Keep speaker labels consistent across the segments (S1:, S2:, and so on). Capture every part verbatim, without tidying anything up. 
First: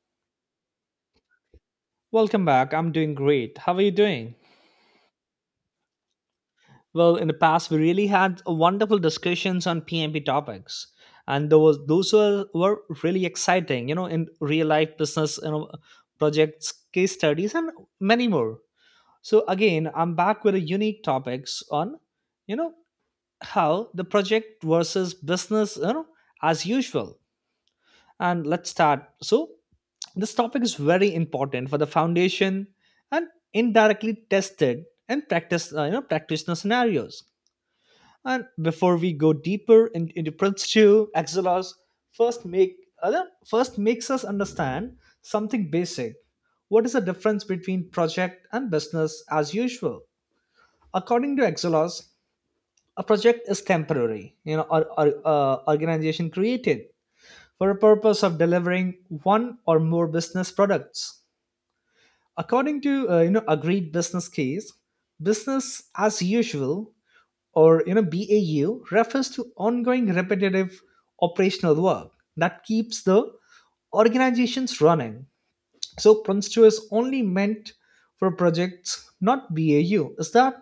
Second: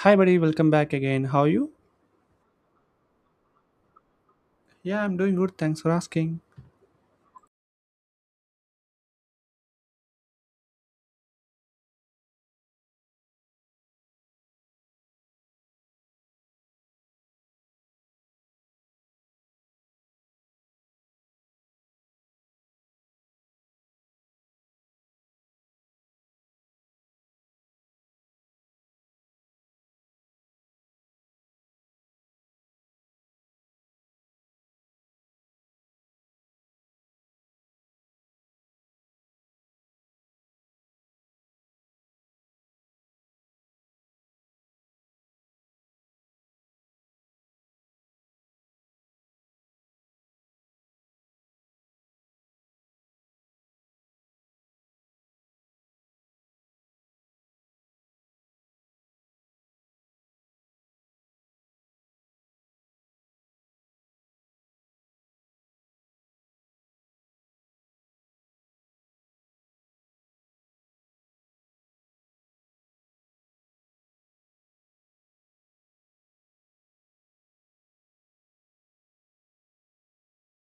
S1: Hi, buddy. Welcome back again. How are you?
S2: Welcome back. I'm doing great. How are you doing?
S1: Yeah, I'm doing good. Thanks for asking.
S2: Well, in the past, we really had wonderful discussions on P M P topics, and those those were, were really exciting. You know, in real life business, you know, projects, case studies, and many more. So again, I'm back with a unique topics on, you know, how the project versus business, you know, as usual. And let's start. So this topic is very important for the foundation and indirectly tested and practice, uh, you know, practitioner scenarios. And before we go deeper in, into Prince two, Axelos first make uh, first makes us understand something basic. What is the difference between project and business as usual? According to Exelos, a project is temporary, you know, or, or uh, organization created for the purpose of delivering one or more business products, according to uh, you know agreed business case. Business as usual, or you know BAU, refers to ongoing repetitive operational work that keeps the organizations running. So Prince two is only meant for projects, not BAU. Is that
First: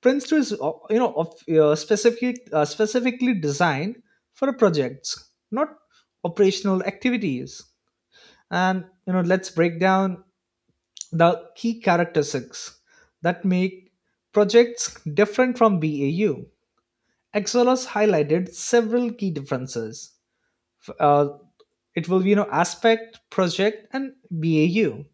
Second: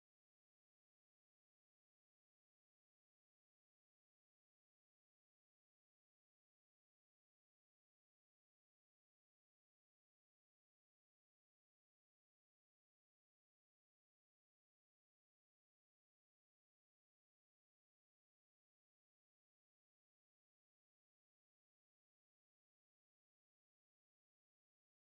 S2: Prince two is uh, you know of, uh, specific, uh, specifically designed for projects, not operational activities. And you know Let's break down the key characteristics that make projects different from B A U. Excelos highlighted several key differences. F- uh, it will be you know aspect, project, and B A U.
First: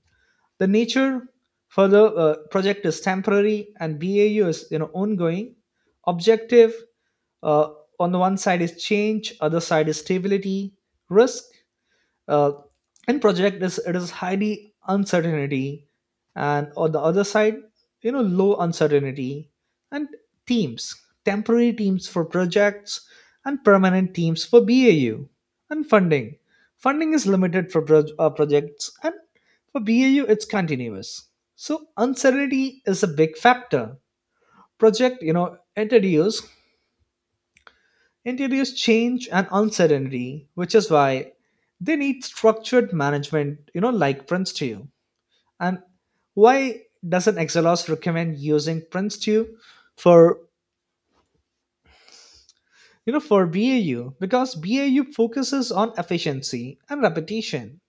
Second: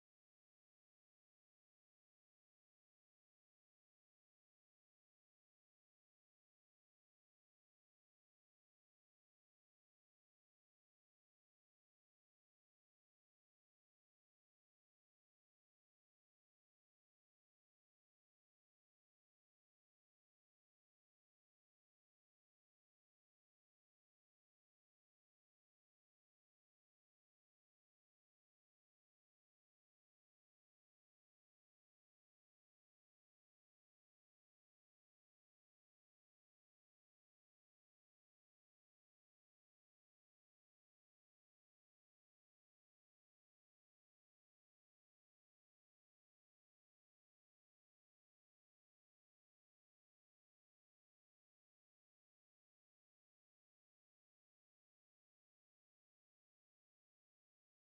S2: The nature for the uh, project is temporary, and B A U is you know ongoing. Objective uh, on the one side is change, other side is stability. Risk uh, in project is it is highly uncertainty, and on the other side, you know low uncertainty. And teams, temporary teams for projects and permanent teams for BAU. And funding funding is limited for proj- uh, projects, and for BAU it's continuous. So uncertainty is a big factor. Project you know introduce introduce change and uncertainty, which is why they need structured management, you know, like Prince two. And why doesn't Excelos recommend using Prince two for, you know, for B A U? Because B A U focuses on efficiency and repetition,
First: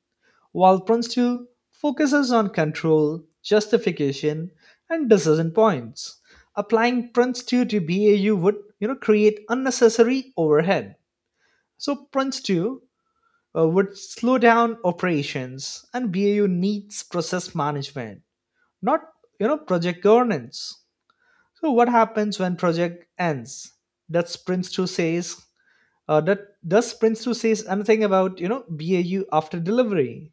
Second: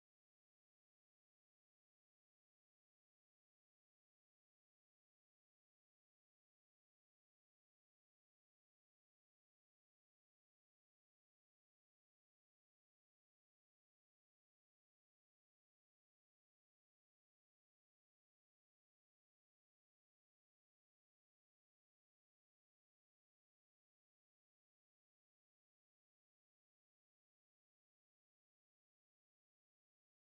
S2: while Prince two focuses on control, justification, and decision points. Applying Prince two to B A U would, you know, create unnecessary overhead. So Prince two uh, would slow down operations, and B A U needs process management, not you know project governance. So what happens when project ends? That sprints to says uh, that does sprints to says anything about you know B A U after delivery.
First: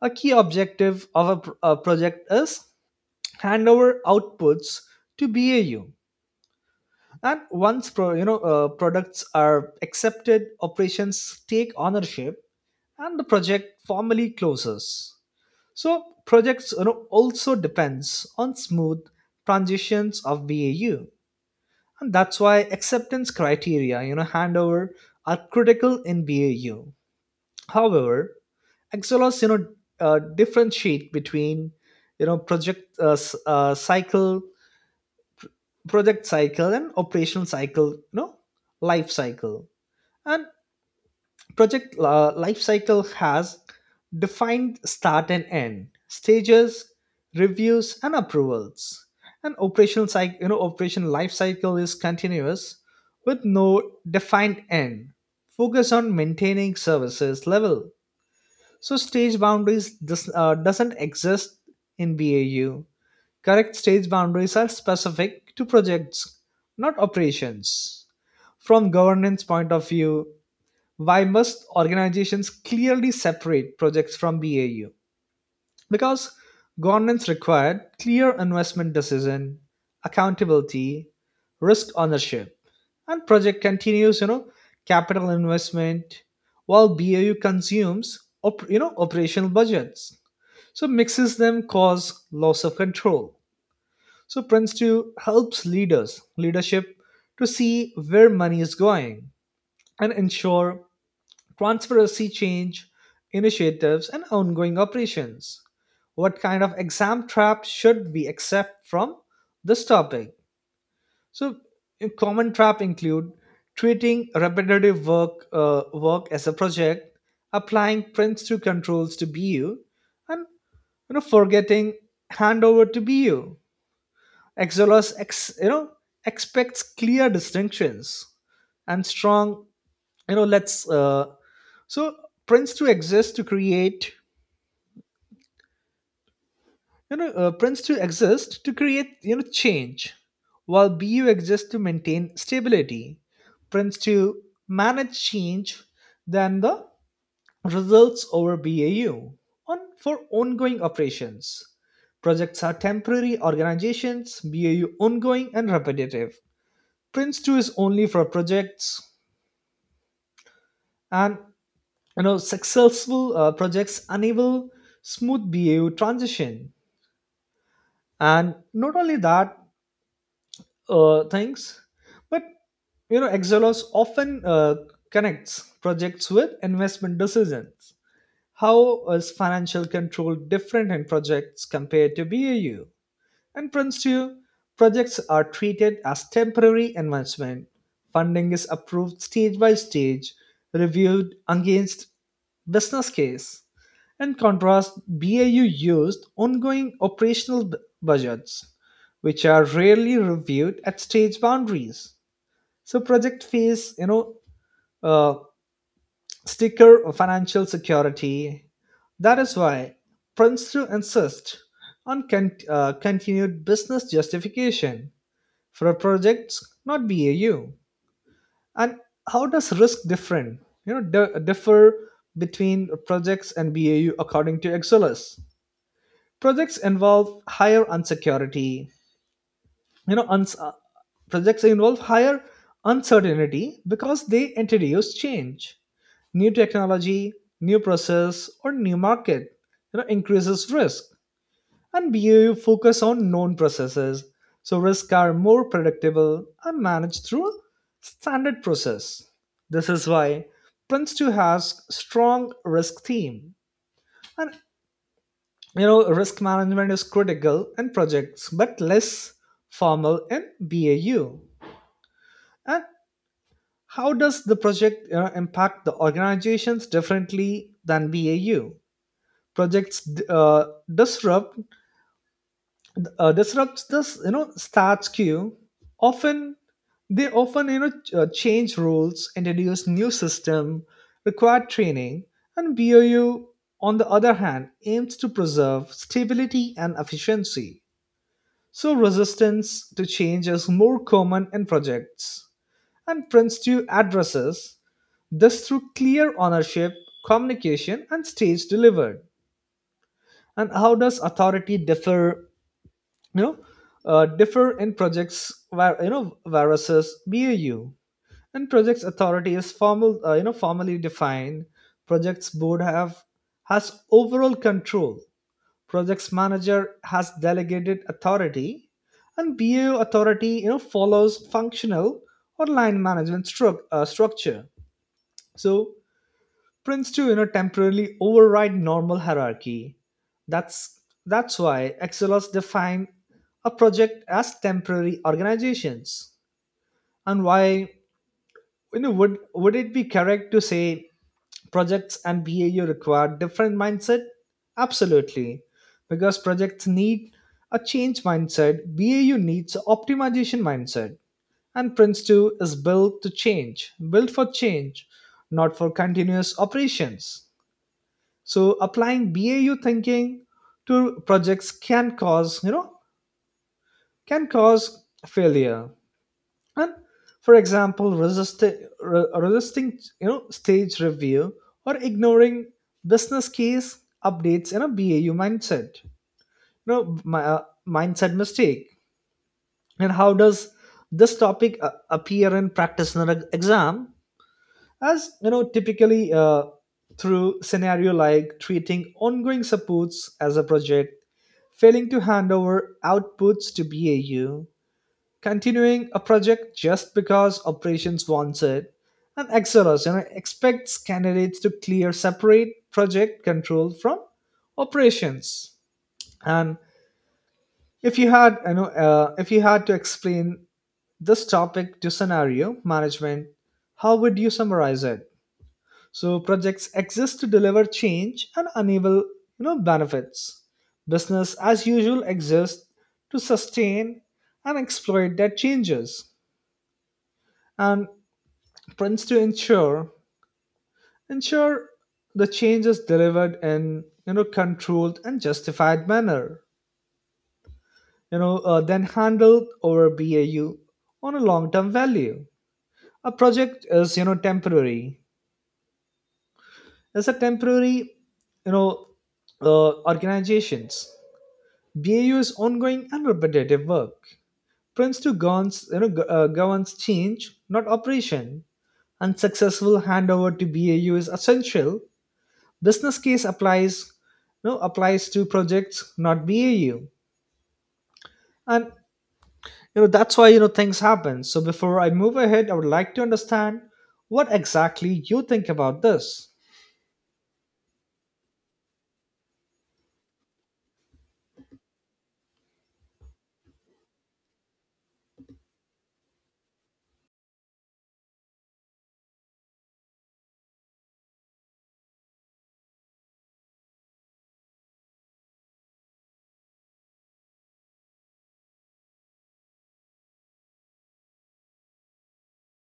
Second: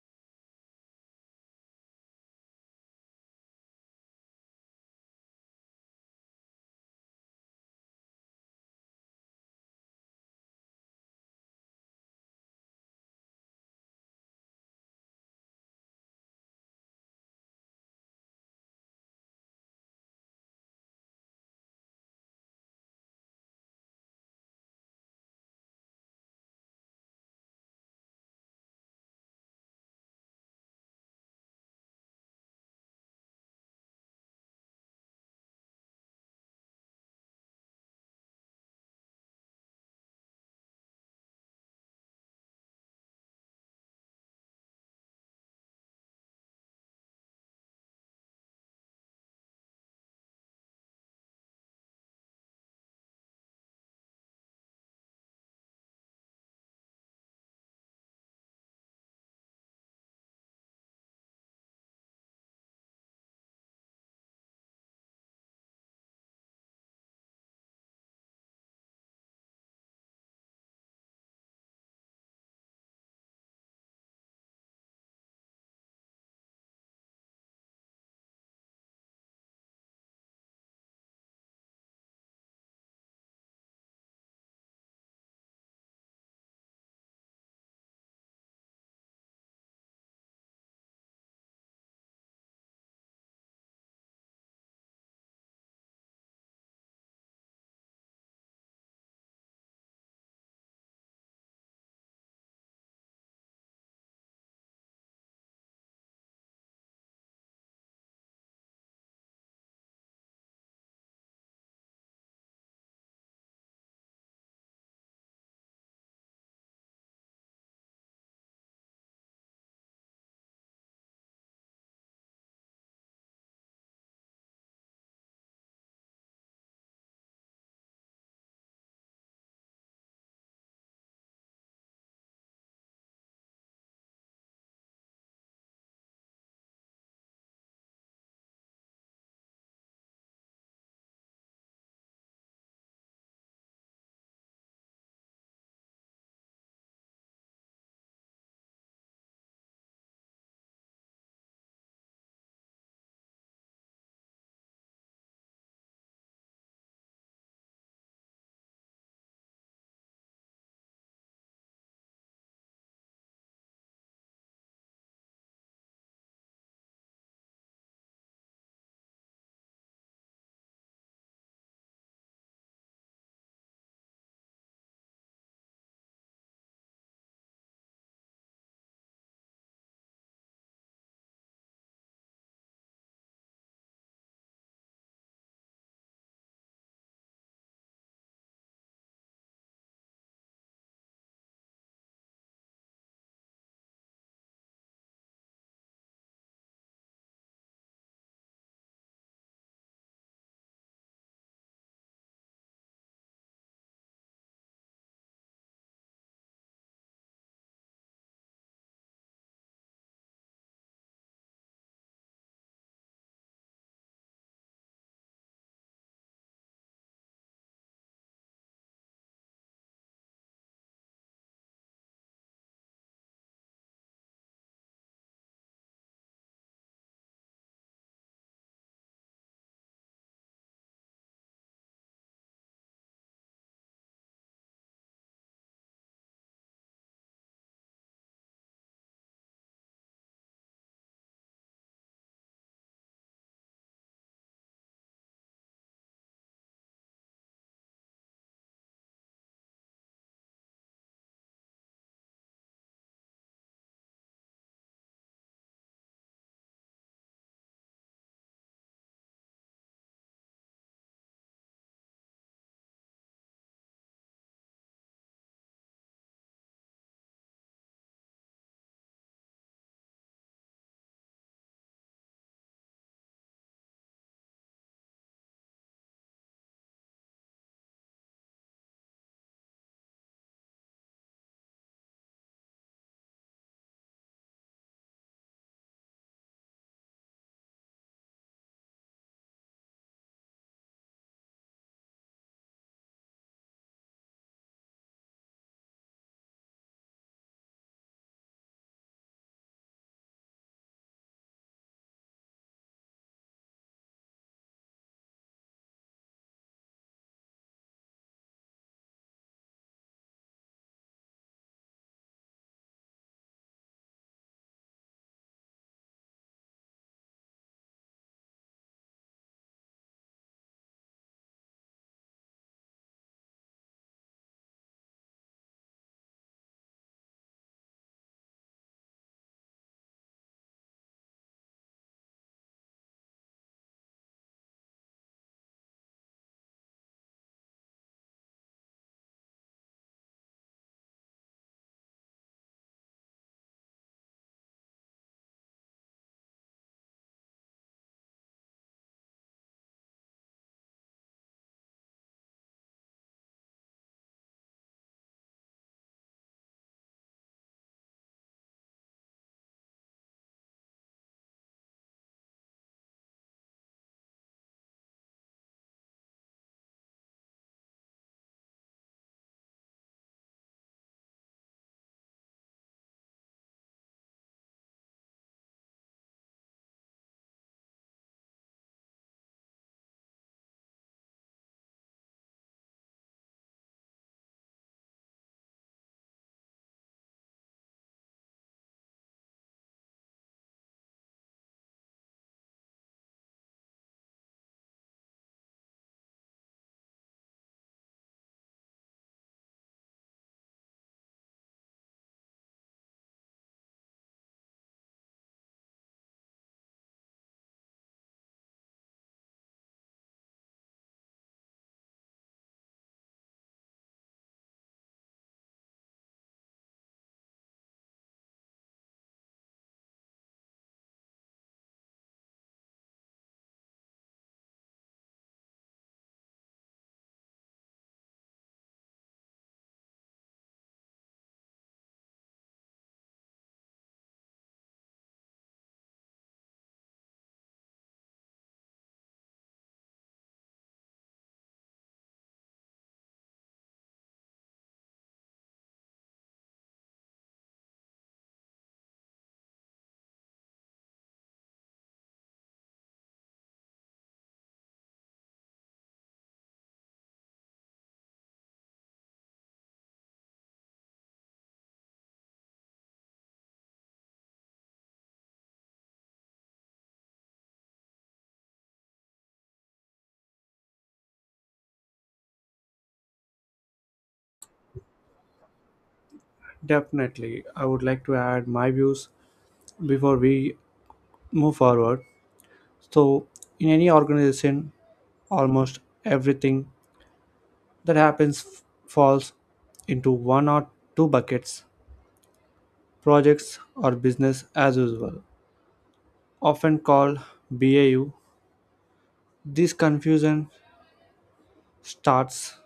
S2: A key objective of a, pr- a project is handover outputs to B A U. And once pro, you know uh, products are accepted, operations take ownership, and the project formally closes. So projects, you know, also depends on smooth transitions of B A U, and that's why acceptance criteria, you know, handover are critical in B A U. However, Excelos, you know, uh, differentiate between you know project uh, s- uh, cycle, project cycle and operational cycle, you know, life cycle. And project uh, life cycle has defined start and end, stages, reviews, and approvals. An operational cycle, you know, operation life cycle is continuous with no defined end. Focus on maintaining services level. So stage boundaries does, uh, doesn't exist in B A U. Correct, stage boundaries are specific to projects, not operations. From governance point of view, why must organizations clearly separate projects from B A U? Because governance required clear investment decision, accountability, risk ownership, and project continues, you know, capital investment, while B A U consumes, op- you know, operational budgets. So mixes them cause loss of control. So Prince two helps leaders, leadership to see where money is going and ensure transparency change initiatives, and ongoing operations. What kind of exam trap should we accept from this topic? So, a common trap include treating repetitive work uh, work as a project, applying prints to controls to B U, and you know forgetting handover to B U. Exolus ex, you know expects clear distinctions and strong you know let's uh, so prints to exist to create you know uh, prints to exist to create you know change, while BU exists to maintain stability. Prints to manage change than the results over BAU on for ongoing operations. Projects are temporary organizations, BAU ongoing and repetitive. Prince two is only for projects, and you know successful uh, projects enable smooth BAU transition. And not only that uh, things, but you know Exelos often uh, connects projects with investment decisions. How is financial control different in projects compared to BAU and Prince two? Projects are treated as temporary investment. Funding is approved stage by stage, reviewed against business case. In contrast, B A U used ongoing operational b- budgets, which are rarely reviewed at stage boundaries. So project phase, you know, uh, sticker of financial security. That is why Princeton insists on con- uh, continued business justification for a project, not B A U. And how does risk different? You know, di- differ between projects and B A U according to Exolus. Projects involve higher unsecurity. You know, uns- uh, Projects involve higher uncertainty because they introduce change, new technology, new process, or new market, you know, increases risk. And B A U focus on known processes, so risks are more predictable and managed through standard process. This is why Prince two has strong risk theme. And you know, risk management is critical in projects, but less formal in B A U. And how does the project, you know, impact the organizations differently than B A U? Projects uh, disrupt uh, disrupts this you know starts queue often. They often you know ch- uh, change rules, introduce new system, require training. And BOU, on the other hand, aims to preserve stability and efficiency. So resistance to change is more common in projects, and Prince two addresses this through clear ownership, communication, and stage delivered. And how does authority differ, you know uh, differ in projects where you know viruses B A U? And projects authority is formal uh, you know formally defined. Projects board have has overall control. Projects manager has delegated authority, and B A U authority you know follows functional or line management stru- uh, structure. So Prince to you know temporarily override normal hierarchy. That's that's why Excelos define a project as temporary organizations. And why, you know would would it be correct to say projects and BAU require different mindset? Absolutely, because projects need a change mindset, BAU needs optimization mindset. And Prince two is built to change, built for change, not for continuous operations. So applying B A U thinking to projects can cause, you know, can cause failure. And for example, resisting, resisting, you know, stage review or ignoring business case updates in a B A U mindset. You know, my, uh, mindset mistake. And how does this topic uh, appear in practitioner exam? As you know typically uh, Through scenario like treating ongoing supports as a project, failing to hand over outputs to BAU, continuing a project just because operations wants it. And XRS you know expects candidates to clear separate project control from operations. And if you had you know uh, if you had to explain this topic to scenario management, how would you summarize it? So projects exist to deliver change and enable you know benefits. Business as usual exists to sustain and exploit that changes. And prints to ensure ensure the change is delivered in you know controlled and justified manner. You know uh, then handled over B A U on a long-term value. A project is you know temporary. It's a temporary you know uh, organizations. B A U's ongoing and repetitive work. Prince to Gowan's, you know, Go- uh, Gowan's change, not operation. Unsuccessful handover to B A U is essential. Business case applies, you know, applies to projects, not B A U. And you know that's why you know things happen. So before I move ahead, I would like to understand what exactly you think about this.
S1: Definitely, I would like to add my views before we move forward. So, in any organization, almost everything that happens f- falls into one or two buckets, projects or business as usual, often called B A U. This confusion starts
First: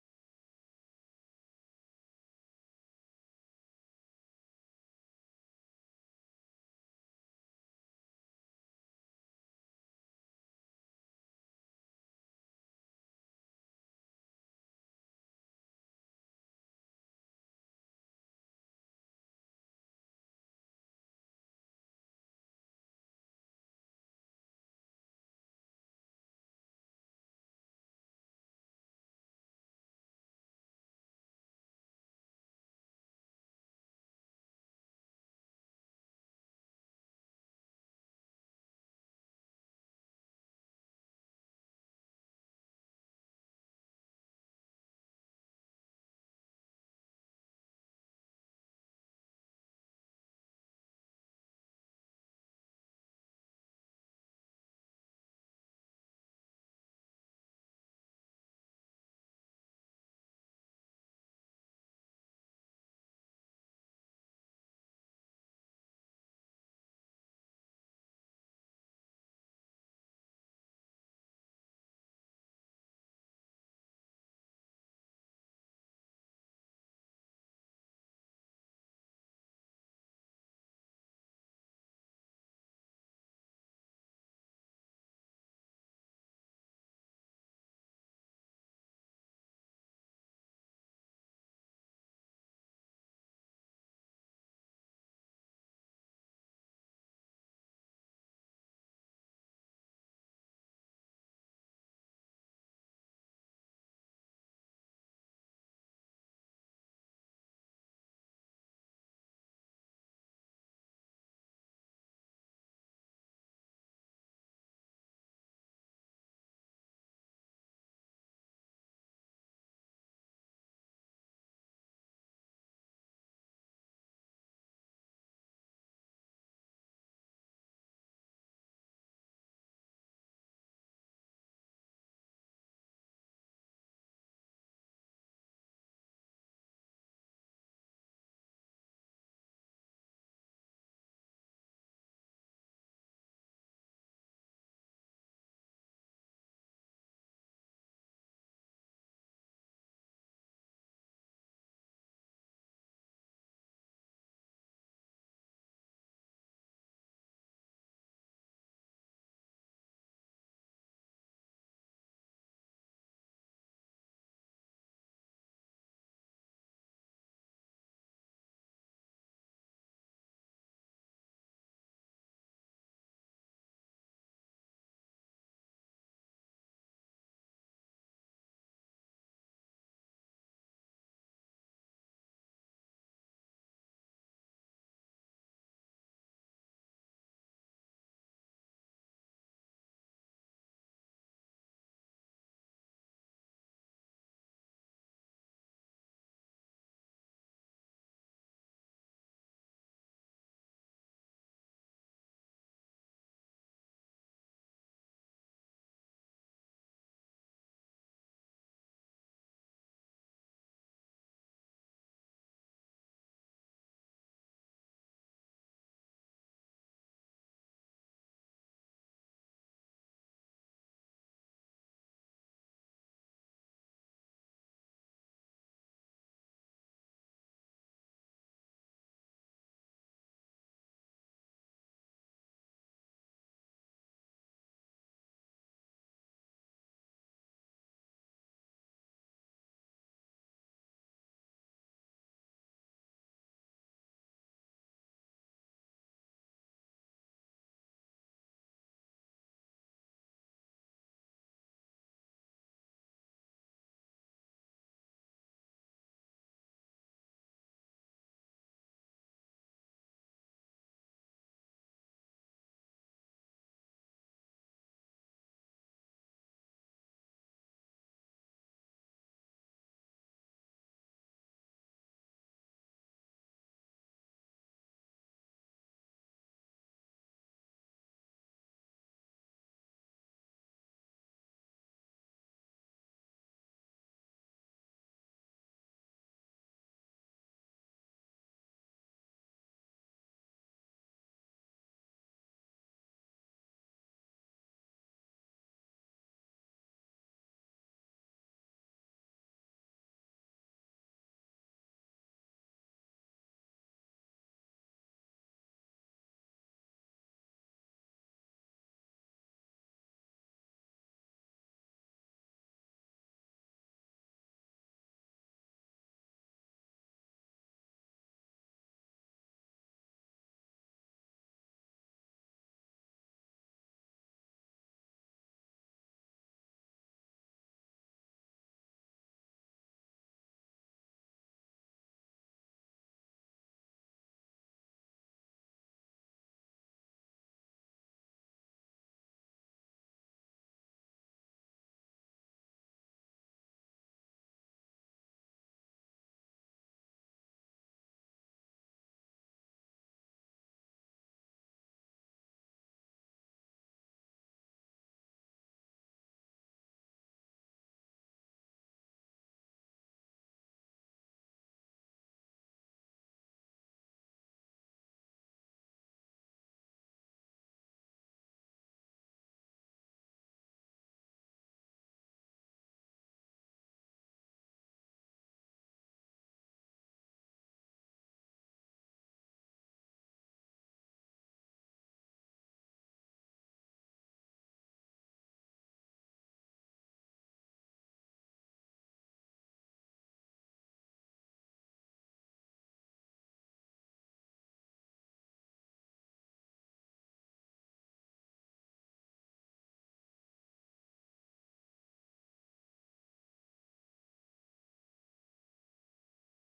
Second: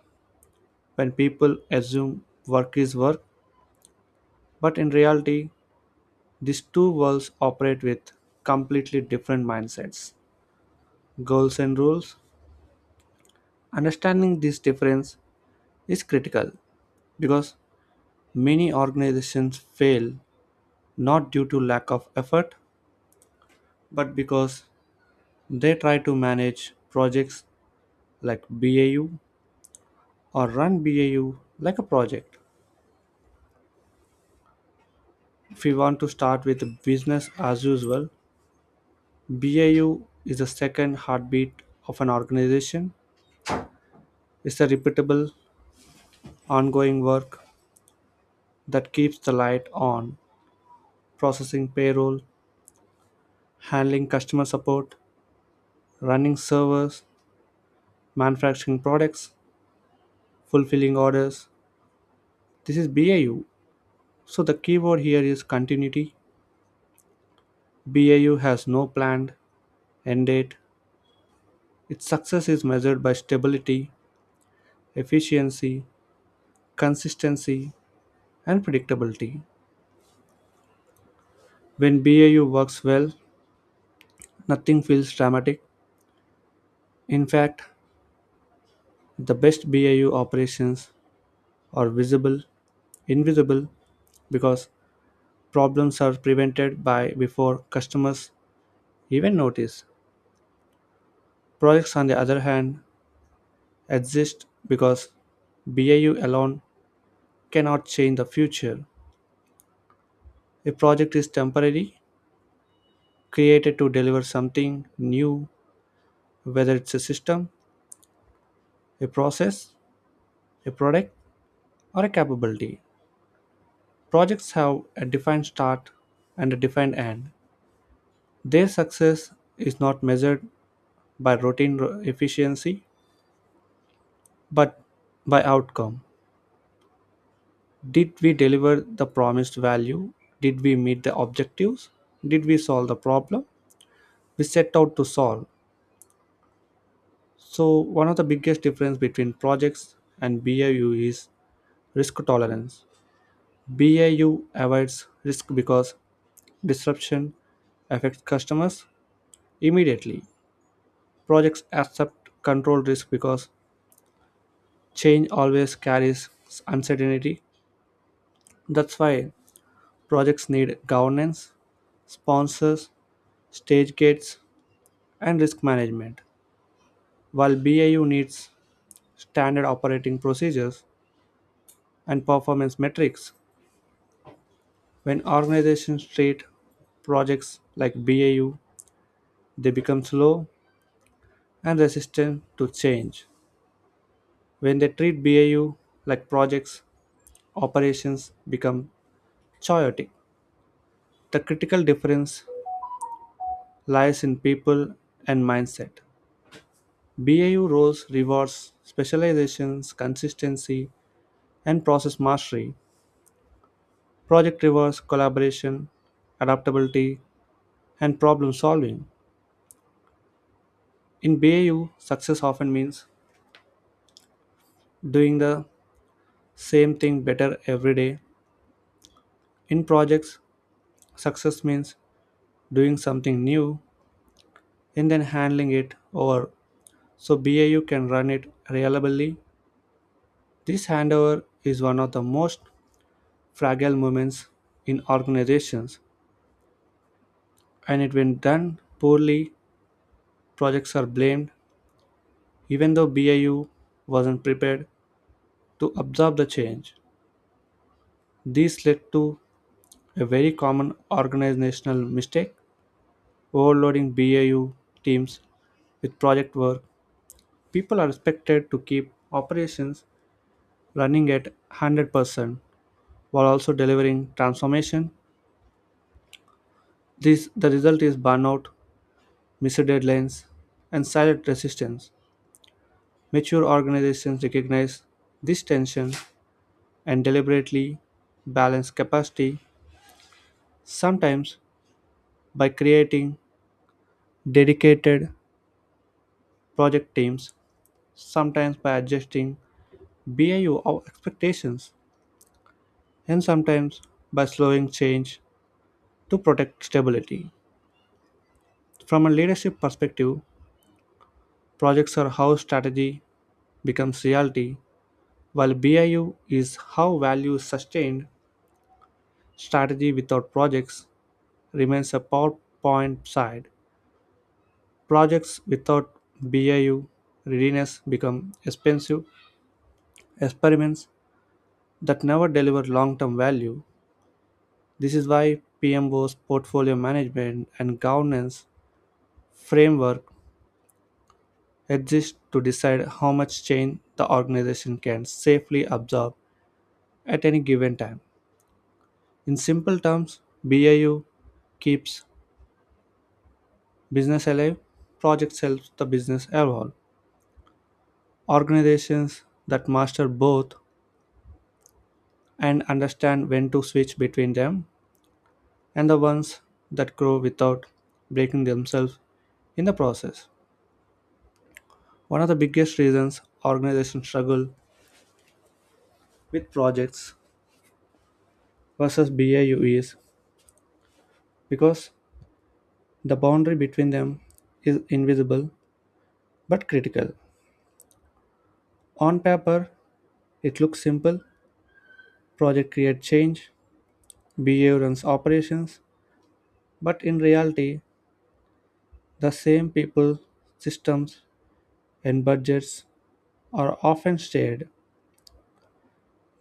S1: when people assume work is work, but in reality, these two worlds operate with completely different mindsets, goals, and rules. Understanding this difference is critical because many organizations fail not due to lack of effort, but because they try to manage projects like B A U or run B A U like a project. If we want to start with business as usual, B A U is the second heartbeat of an organization. It's a repeatable, ongoing work that keeps the light on, processing payroll, handling customer support, running servers, manufacturing products, fulfilling orders. This is B A U. So the keyword here is continuity. B A U has no planned end date. Its success is measured by stability, efficiency, consistency, and predictability. When B A U works well, nothing feels dramatic. In fact, the best B A U operations are visible, invisible, because problems are prevented by before customers even notice. Projects, on the other hand, exist because B A U alone cannot change the future. A project is temporary, created to deliver something new, whether it's a system, a process, a product, or a capability. Projects have a defined start and a defined end. Their success is not measured by routine ro- efficiency, but by outcome. Did we deliver the promised value? Did we meet the objectives? Did we solve the problem we set out to solve? So, one of the biggest difference between projects and B A U is risk tolerance. B A U avoids risk because disruption affects customers immediately. Projects accept controlled risk because change always carries uncertainty. That's why projects need governance, sponsors, stage gates, and risk management. While B A U needs standard operating procedures and performance metrics, when organizations treat projects like B A U, they become slow and resistant to change. When they treat B A U like projects, operations become chaotic. The critical difference lies in people and mindset. B A U roles rewards specializations, consistency, and process mastery, project rewards collaboration, adaptability, and problem solving. In B A U, success often means doing the same thing better every day. In projects, success means doing something new and then handling it over so B A U can run it reliably. This handover is one of the most fragile moments in organizations, and it when done poorly, projects are blamed even though B A U wasn't prepared to absorb the change. This led to a very common organizational mistake, overloading B A U teams with project work. People are expected to keep operations running at one hundred percent while also delivering transformation. This, the result is burnout, missed deadlines, and silent resistance. Mature organizations recognize this tension and deliberately balance capacity, sometimes by creating dedicated project teams, sometimes by adjusting B A U or expectations, and sometimes by slowing change to protect stability. From a leadership perspective, projects are how strategy becomes reality, while B I U is how value is sustained. Strategy without projects remains a PowerPoint side. Projects without B I U readiness become expensive experiments that never deliver long term value. This is why P M O's portfolio management and governance framework exists to decide how much change the organization can safely absorb at any given time. In simple terms, B A U keeps business alive, projects helps the business evolve. Organizations that master both and understand when to switch between them and the ones that grow without breaking themselves in the process. One of the biggest reasons organizations struggle with projects versus B A U is because the boundary between them is invisible but critical. On paper, it looks simple, project creates change, B A U runs operations, but in reality, the same people, systems, and budgets are often shared.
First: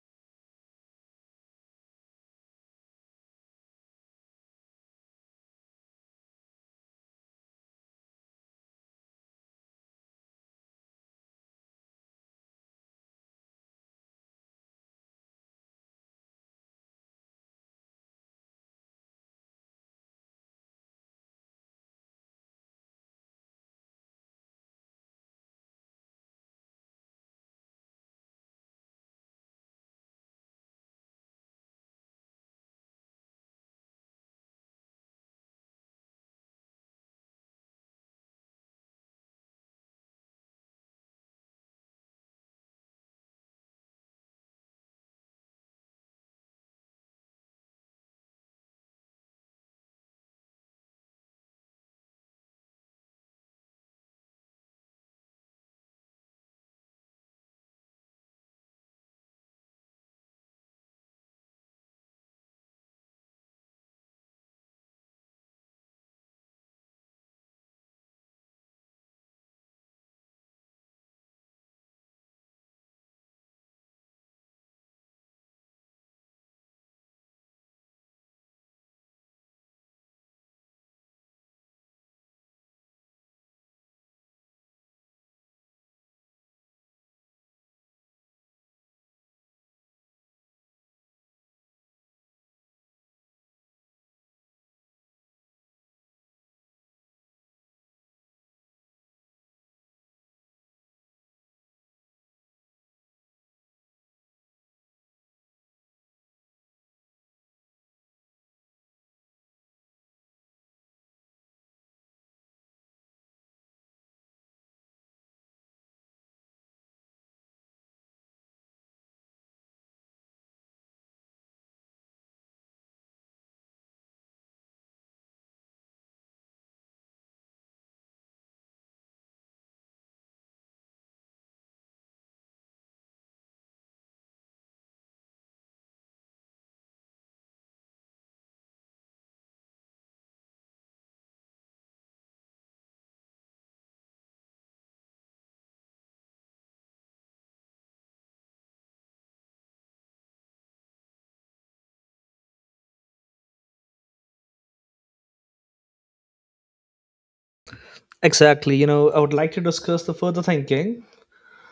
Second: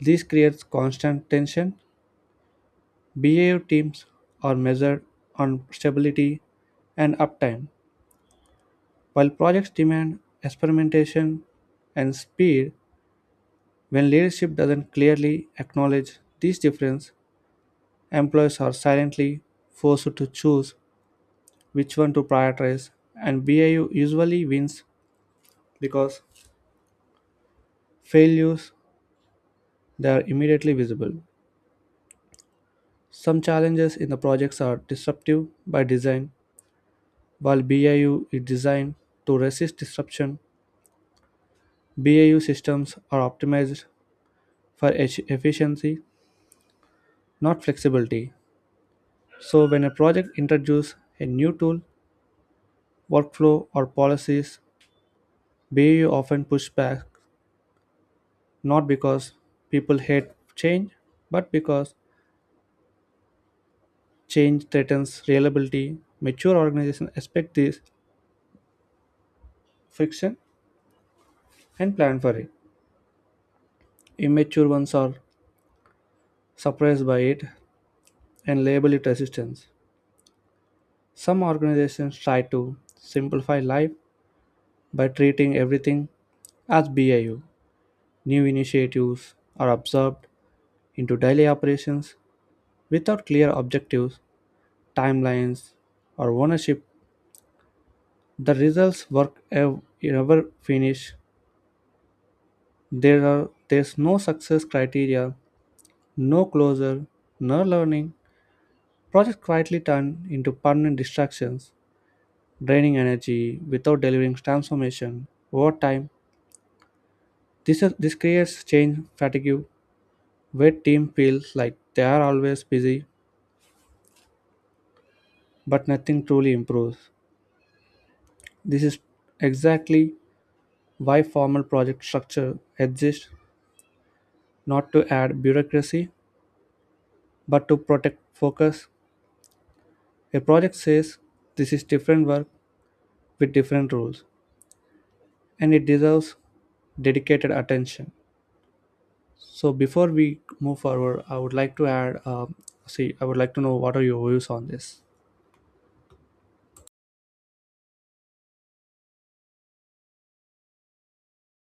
S1: This creates constant tension. B A U teams are measured on stability and uptime, while projects demand experimentation and speed. When leadership doesn't clearly acknowledge these differences, employees are silently forced to choose which one to prioritize, and B I U usually wins because failures, they are immediately visible. Some challenges in the projects are disruptive by design, while B I U is designed to resist disruption. B I U systems are optimized for eff- efficiency, not flexibility. So, when a project introduces a new tool, workflow, or policies, B A U often push back not because people hate change, but because change threatens reliability. Mature organizations expect this friction and plan for it. Immature ones are surprised by it and label it resistance. Some organizations try to simplify life by treating everything as B I U. New initiatives are absorbed into daily operations without clear objectives, timelines, or ownership, the results work ev- never finish. There are there's no success criteria, no closure, no learning. Projects quietly turn into permanent distractions, draining energy without delivering transformation. Over time, this is, this creates change fatigue, where team feels like they are always busy, but nothing truly improves. This is exactly why formal project structure exists, not to add bureaucracy but to protect focus. A project says this is different work with different rules and it deserves dedicated attention. So before we move forward, I would like to add. Um, see, I would like to know what are your views on this.
S2: Exactly, you know, I would like to discuss the further thinking.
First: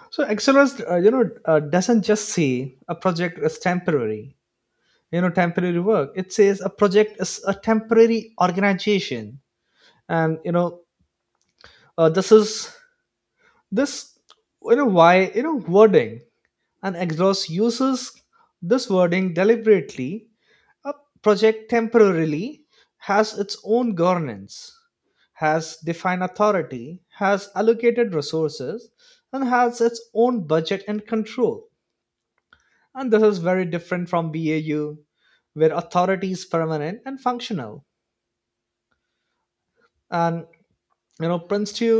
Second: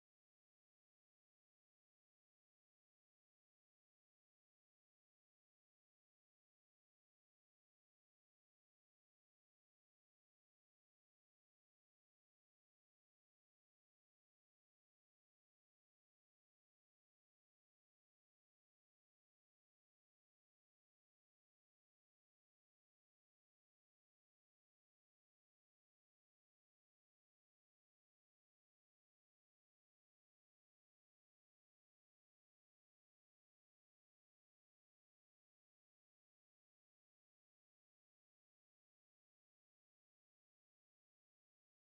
S2: So Excellus, uh, you know, uh, doesn't just say a project is temporary you know temporary work. It says a project is a temporary organization. And you know uh, this is this you know why you know wording, and Exos uses this wording deliberately. A project temporarily has its own governance, has defined authority, has allocated resources, and has its own budget and control. And this is very different from BAU, where authority is permanent and functional. And you know Prince two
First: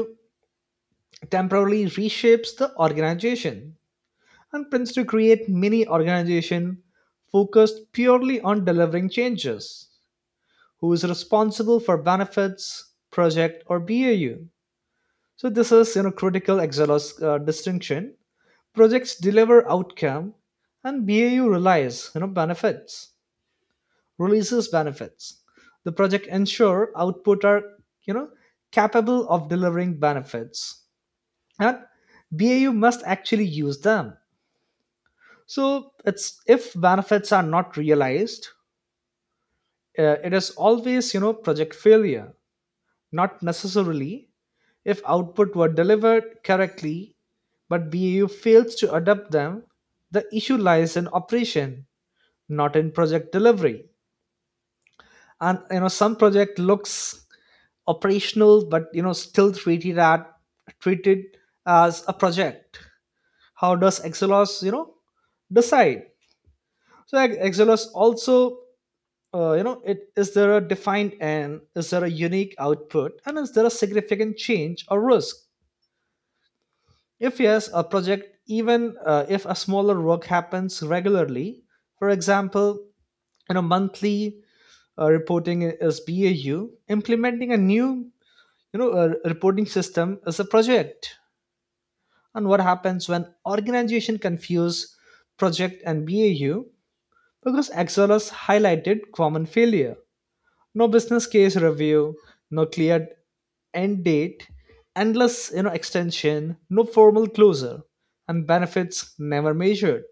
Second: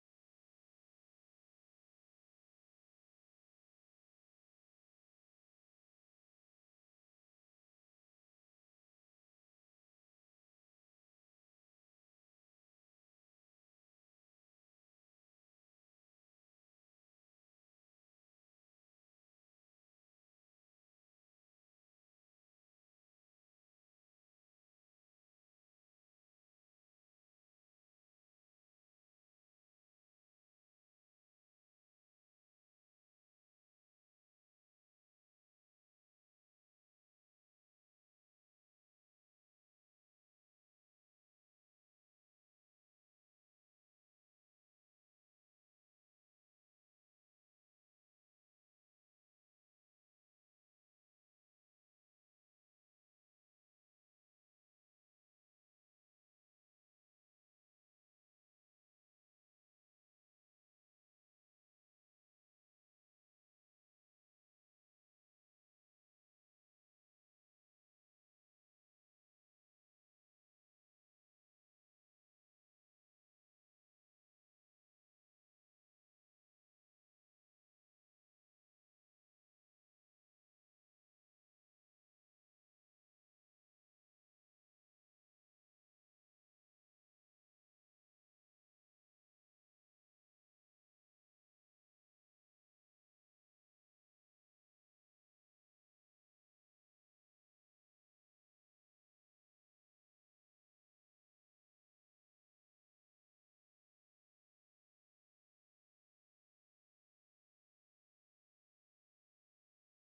S2: temporarily reshapes the organization, and Prince two create mini organization focused purely on delivering changes. Who is responsible for benefits, project or BAU? So this is you know critical Exelos uh, distinction. Projects deliver outcome, and BAU relies, you know benefits, releases benefits. The project ensure output are you know capable of delivering benefits, and B A U must actually use them. So it's, if benefits are not realized, uh, it is always, you know project failure, not necessarily, if output were delivered correctly, but B A U fails to adopt them. The issue lies in operation, not in project delivery. And you know some project looks operational, but you know still treated at treated as a project. How does Excelos you know decide? So ex- Exodus also, uh, you know, it is there a defined end? Is there a unique output? And is there a significant change or risk? If yes, a project, even uh, if a smaller work happens regularly. For example, you know, monthly uh, reporting is B A U, implementing a new, you know, uh, reporting system is a project. And what happens when organization confuse project and B A U? Because Exodus highlighted common failure. No business case review, no clear end date, endless, you know extension, no formal closure, and benefits never measured.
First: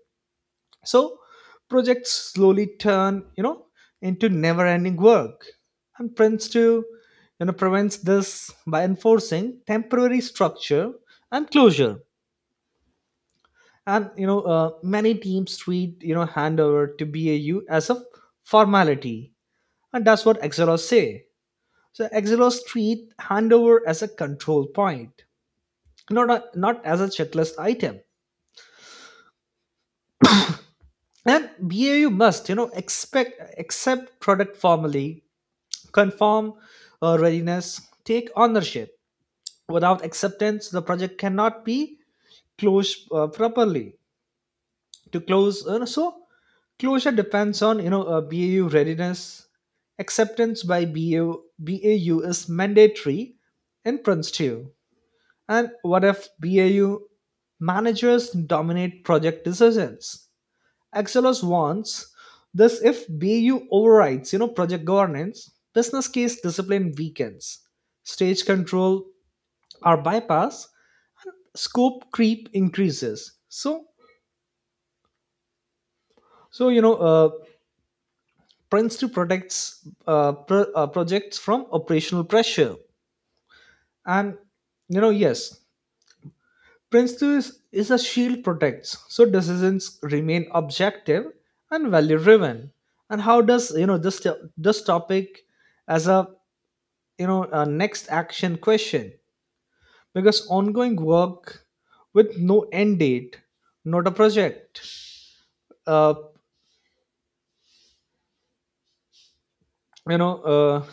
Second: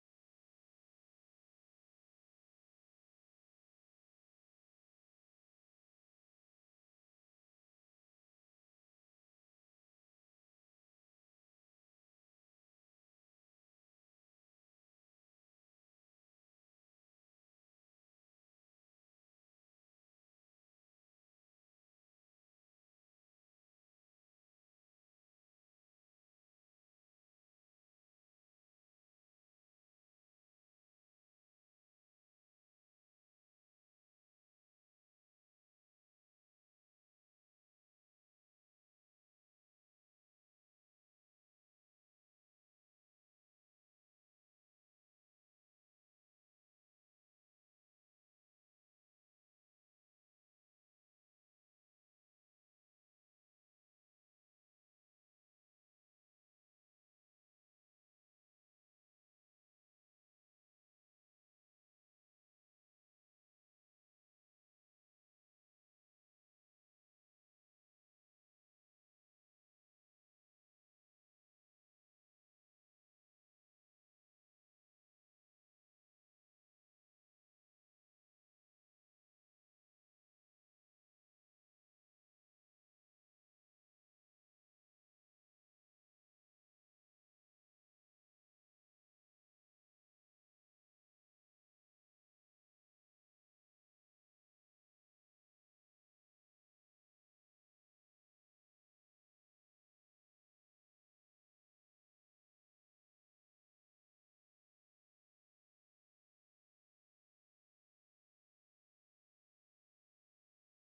S2: So projects slowly turn, you know into never ending work. And Prince Two you know prevents this by enforcing temporary structure and closure. And you know uh, many teams treat, you know handover to BAU as a formality. And that's what Excelos say. So Exelos treat handover as a control point, not a, not as a checklist item. And B A U must, you know, expect accept product formally, confirm uh, readiness, take ownership. Without acceptance, the project cannot be closed uh, properly. To close, uh, so closure depends on you know uh, B A U readiness. Acceptance by B A U, B A U is mandatory in Prince two. And what if B A U managers dominate project decisions? Excelos wants this. If B A U overrides, you know, project governance, business case discipline weakens, stage control are bypassed, scope creep increases. So, so you know, uh, Prince to protects uh, pro- uh, projects from operational pressure. And, you know, yes, Principle is, is a shield protects, so decisions remain objective and value driven. And how does you know this this topic as a you know a next action question? Because ongoing work with no end date, not a project. Uh, you know, uh,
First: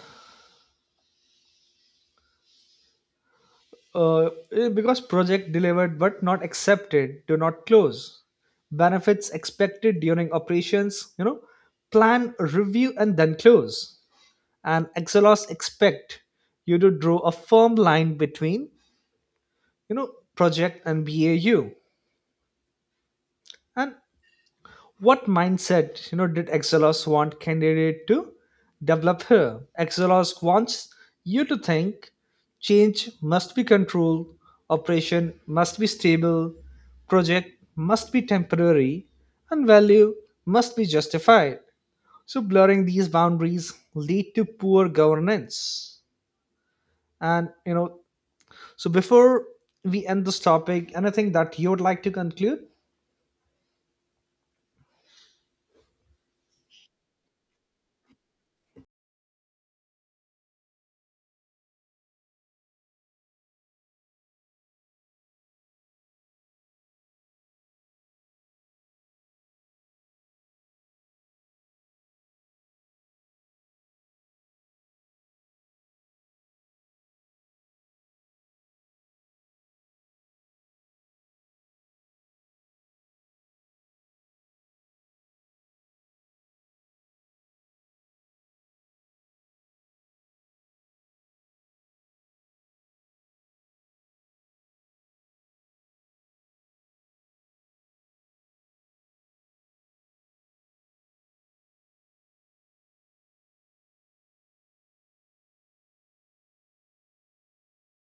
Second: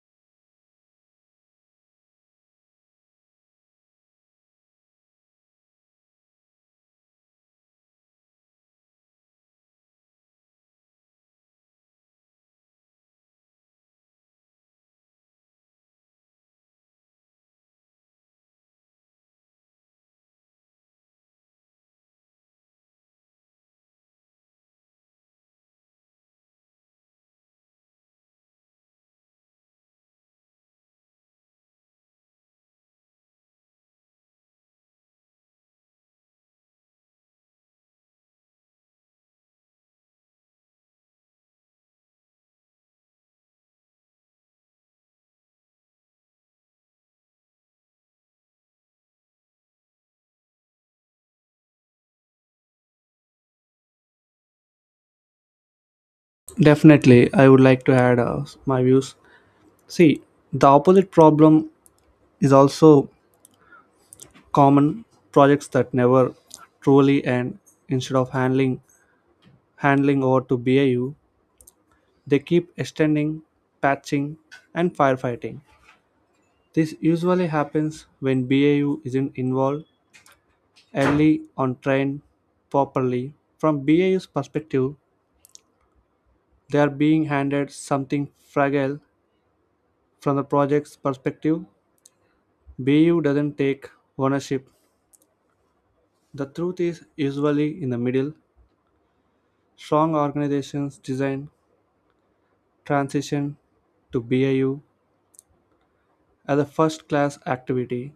S2: uh, eh, because project delivered but not accepted do not close. Benefits expected during operations. You know, plan, review, and then close. And Excelos expect you to draw a firm line between you know project and BAU. And what mindset you know did Excelos want candidate to develop here? Excelos wants you to think change must be controlled, operation must be stable, project must be temporary, and value must be justified. So blurring these boundaries lead to poor governance. And you know So before we end this topic, anything that you would like to conclude?
S1: Definitely, I would like to add uh, my views. See, the opposite problem is also common, projects that never truly end. Instead of handling handling over to B A U, they keep extending, patching, and firefighting. This usually happens when B A U isn't involved early on trained properly. From B A U's perspective, they are being handed something fragile. From the project's perspective, B A U doesn't take ownership. The truth is usually in the middle. Strong organizations design transition to B A U as a first class activity,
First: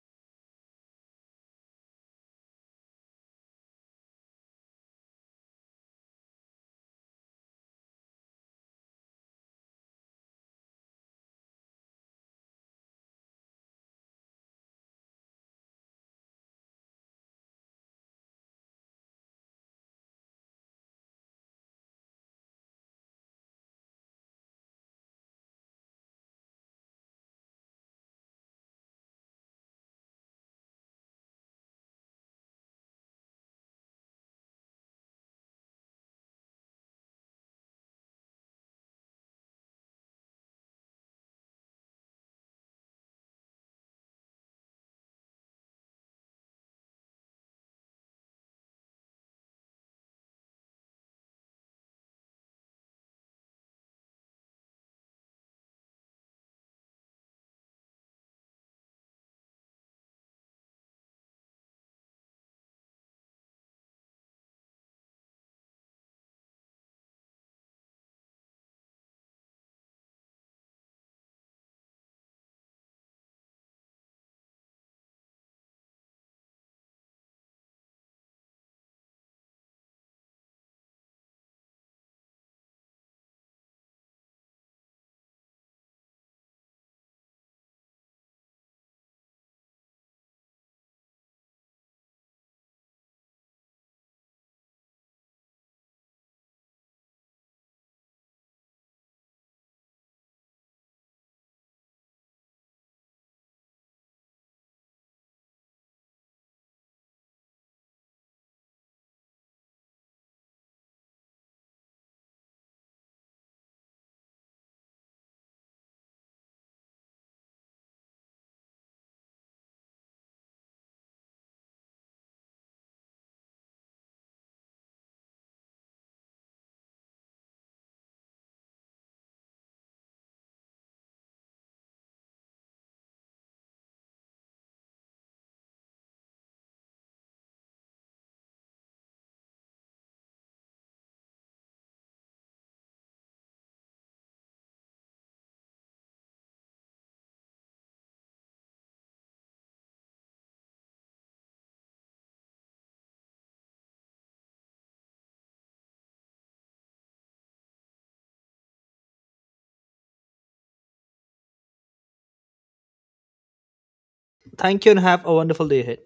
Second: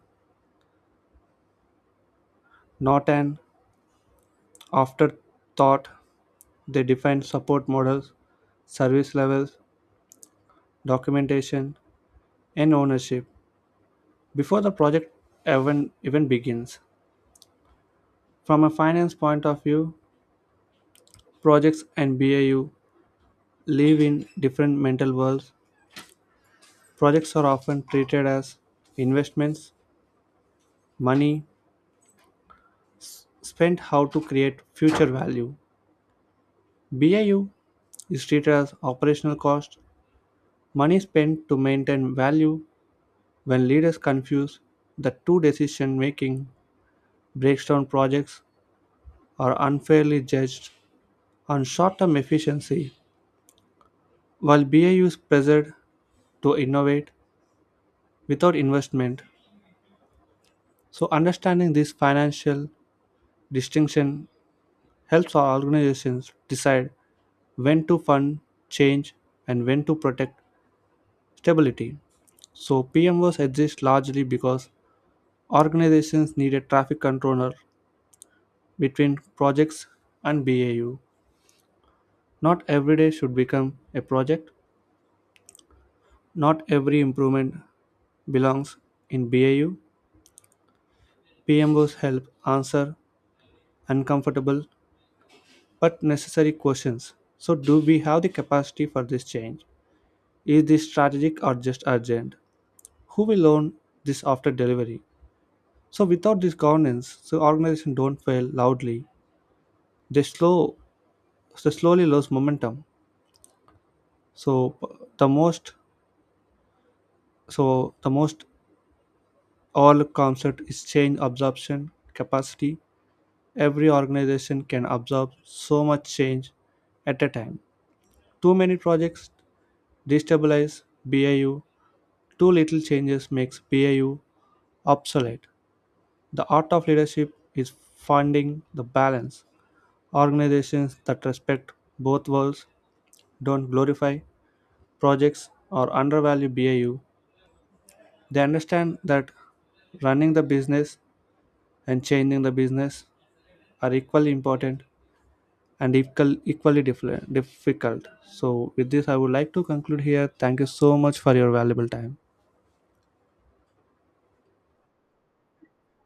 S1: not an afterthought. They defined support models, service levels, documentation, and ownership before the project even, even begins. From a finance point of view, projects and B A U live in different mental worlds. Projects are often treated as investments, money spent how to create future value. B A U is treated as operational cost, money spent to maintain value when leaders confuse the two decision making breakdown. Projects are unfairly judged on short term efficiency, while B A U is pressured to innovate without investment. So, understanding this financial distinction helps our organizations decide when to fund change and when to protect stability. So, P M Os exist largely because organizations need a traffic controller between projects and B A U. Not every day should become a project, not every improvement belongs in B A U. P M Os help answer uncomfortable but necessary questions. So, do we have the capacity for this change? Is this strategic or just urgent? Who will own this after delivery? So, without this governance, so organizations don't fail loudly. They slow, they slowly lose momentum. So, the most, so the most all concept is change absorption capacity, every organization can absorb so much change at a time. Too many projects destabilize B I U, too little changes makes B I U obsolete. The art of leadership is finding the balance. Organizations that respect both worlds don't glorify projects or undervalue B I U. They understand that running the business and changing the business are equally important and equal, equally diffle- difficult. So, with this, I would like to conclude here. Thank you so much for your valuable time.
S2: Thank you and have a wonderful day ahead.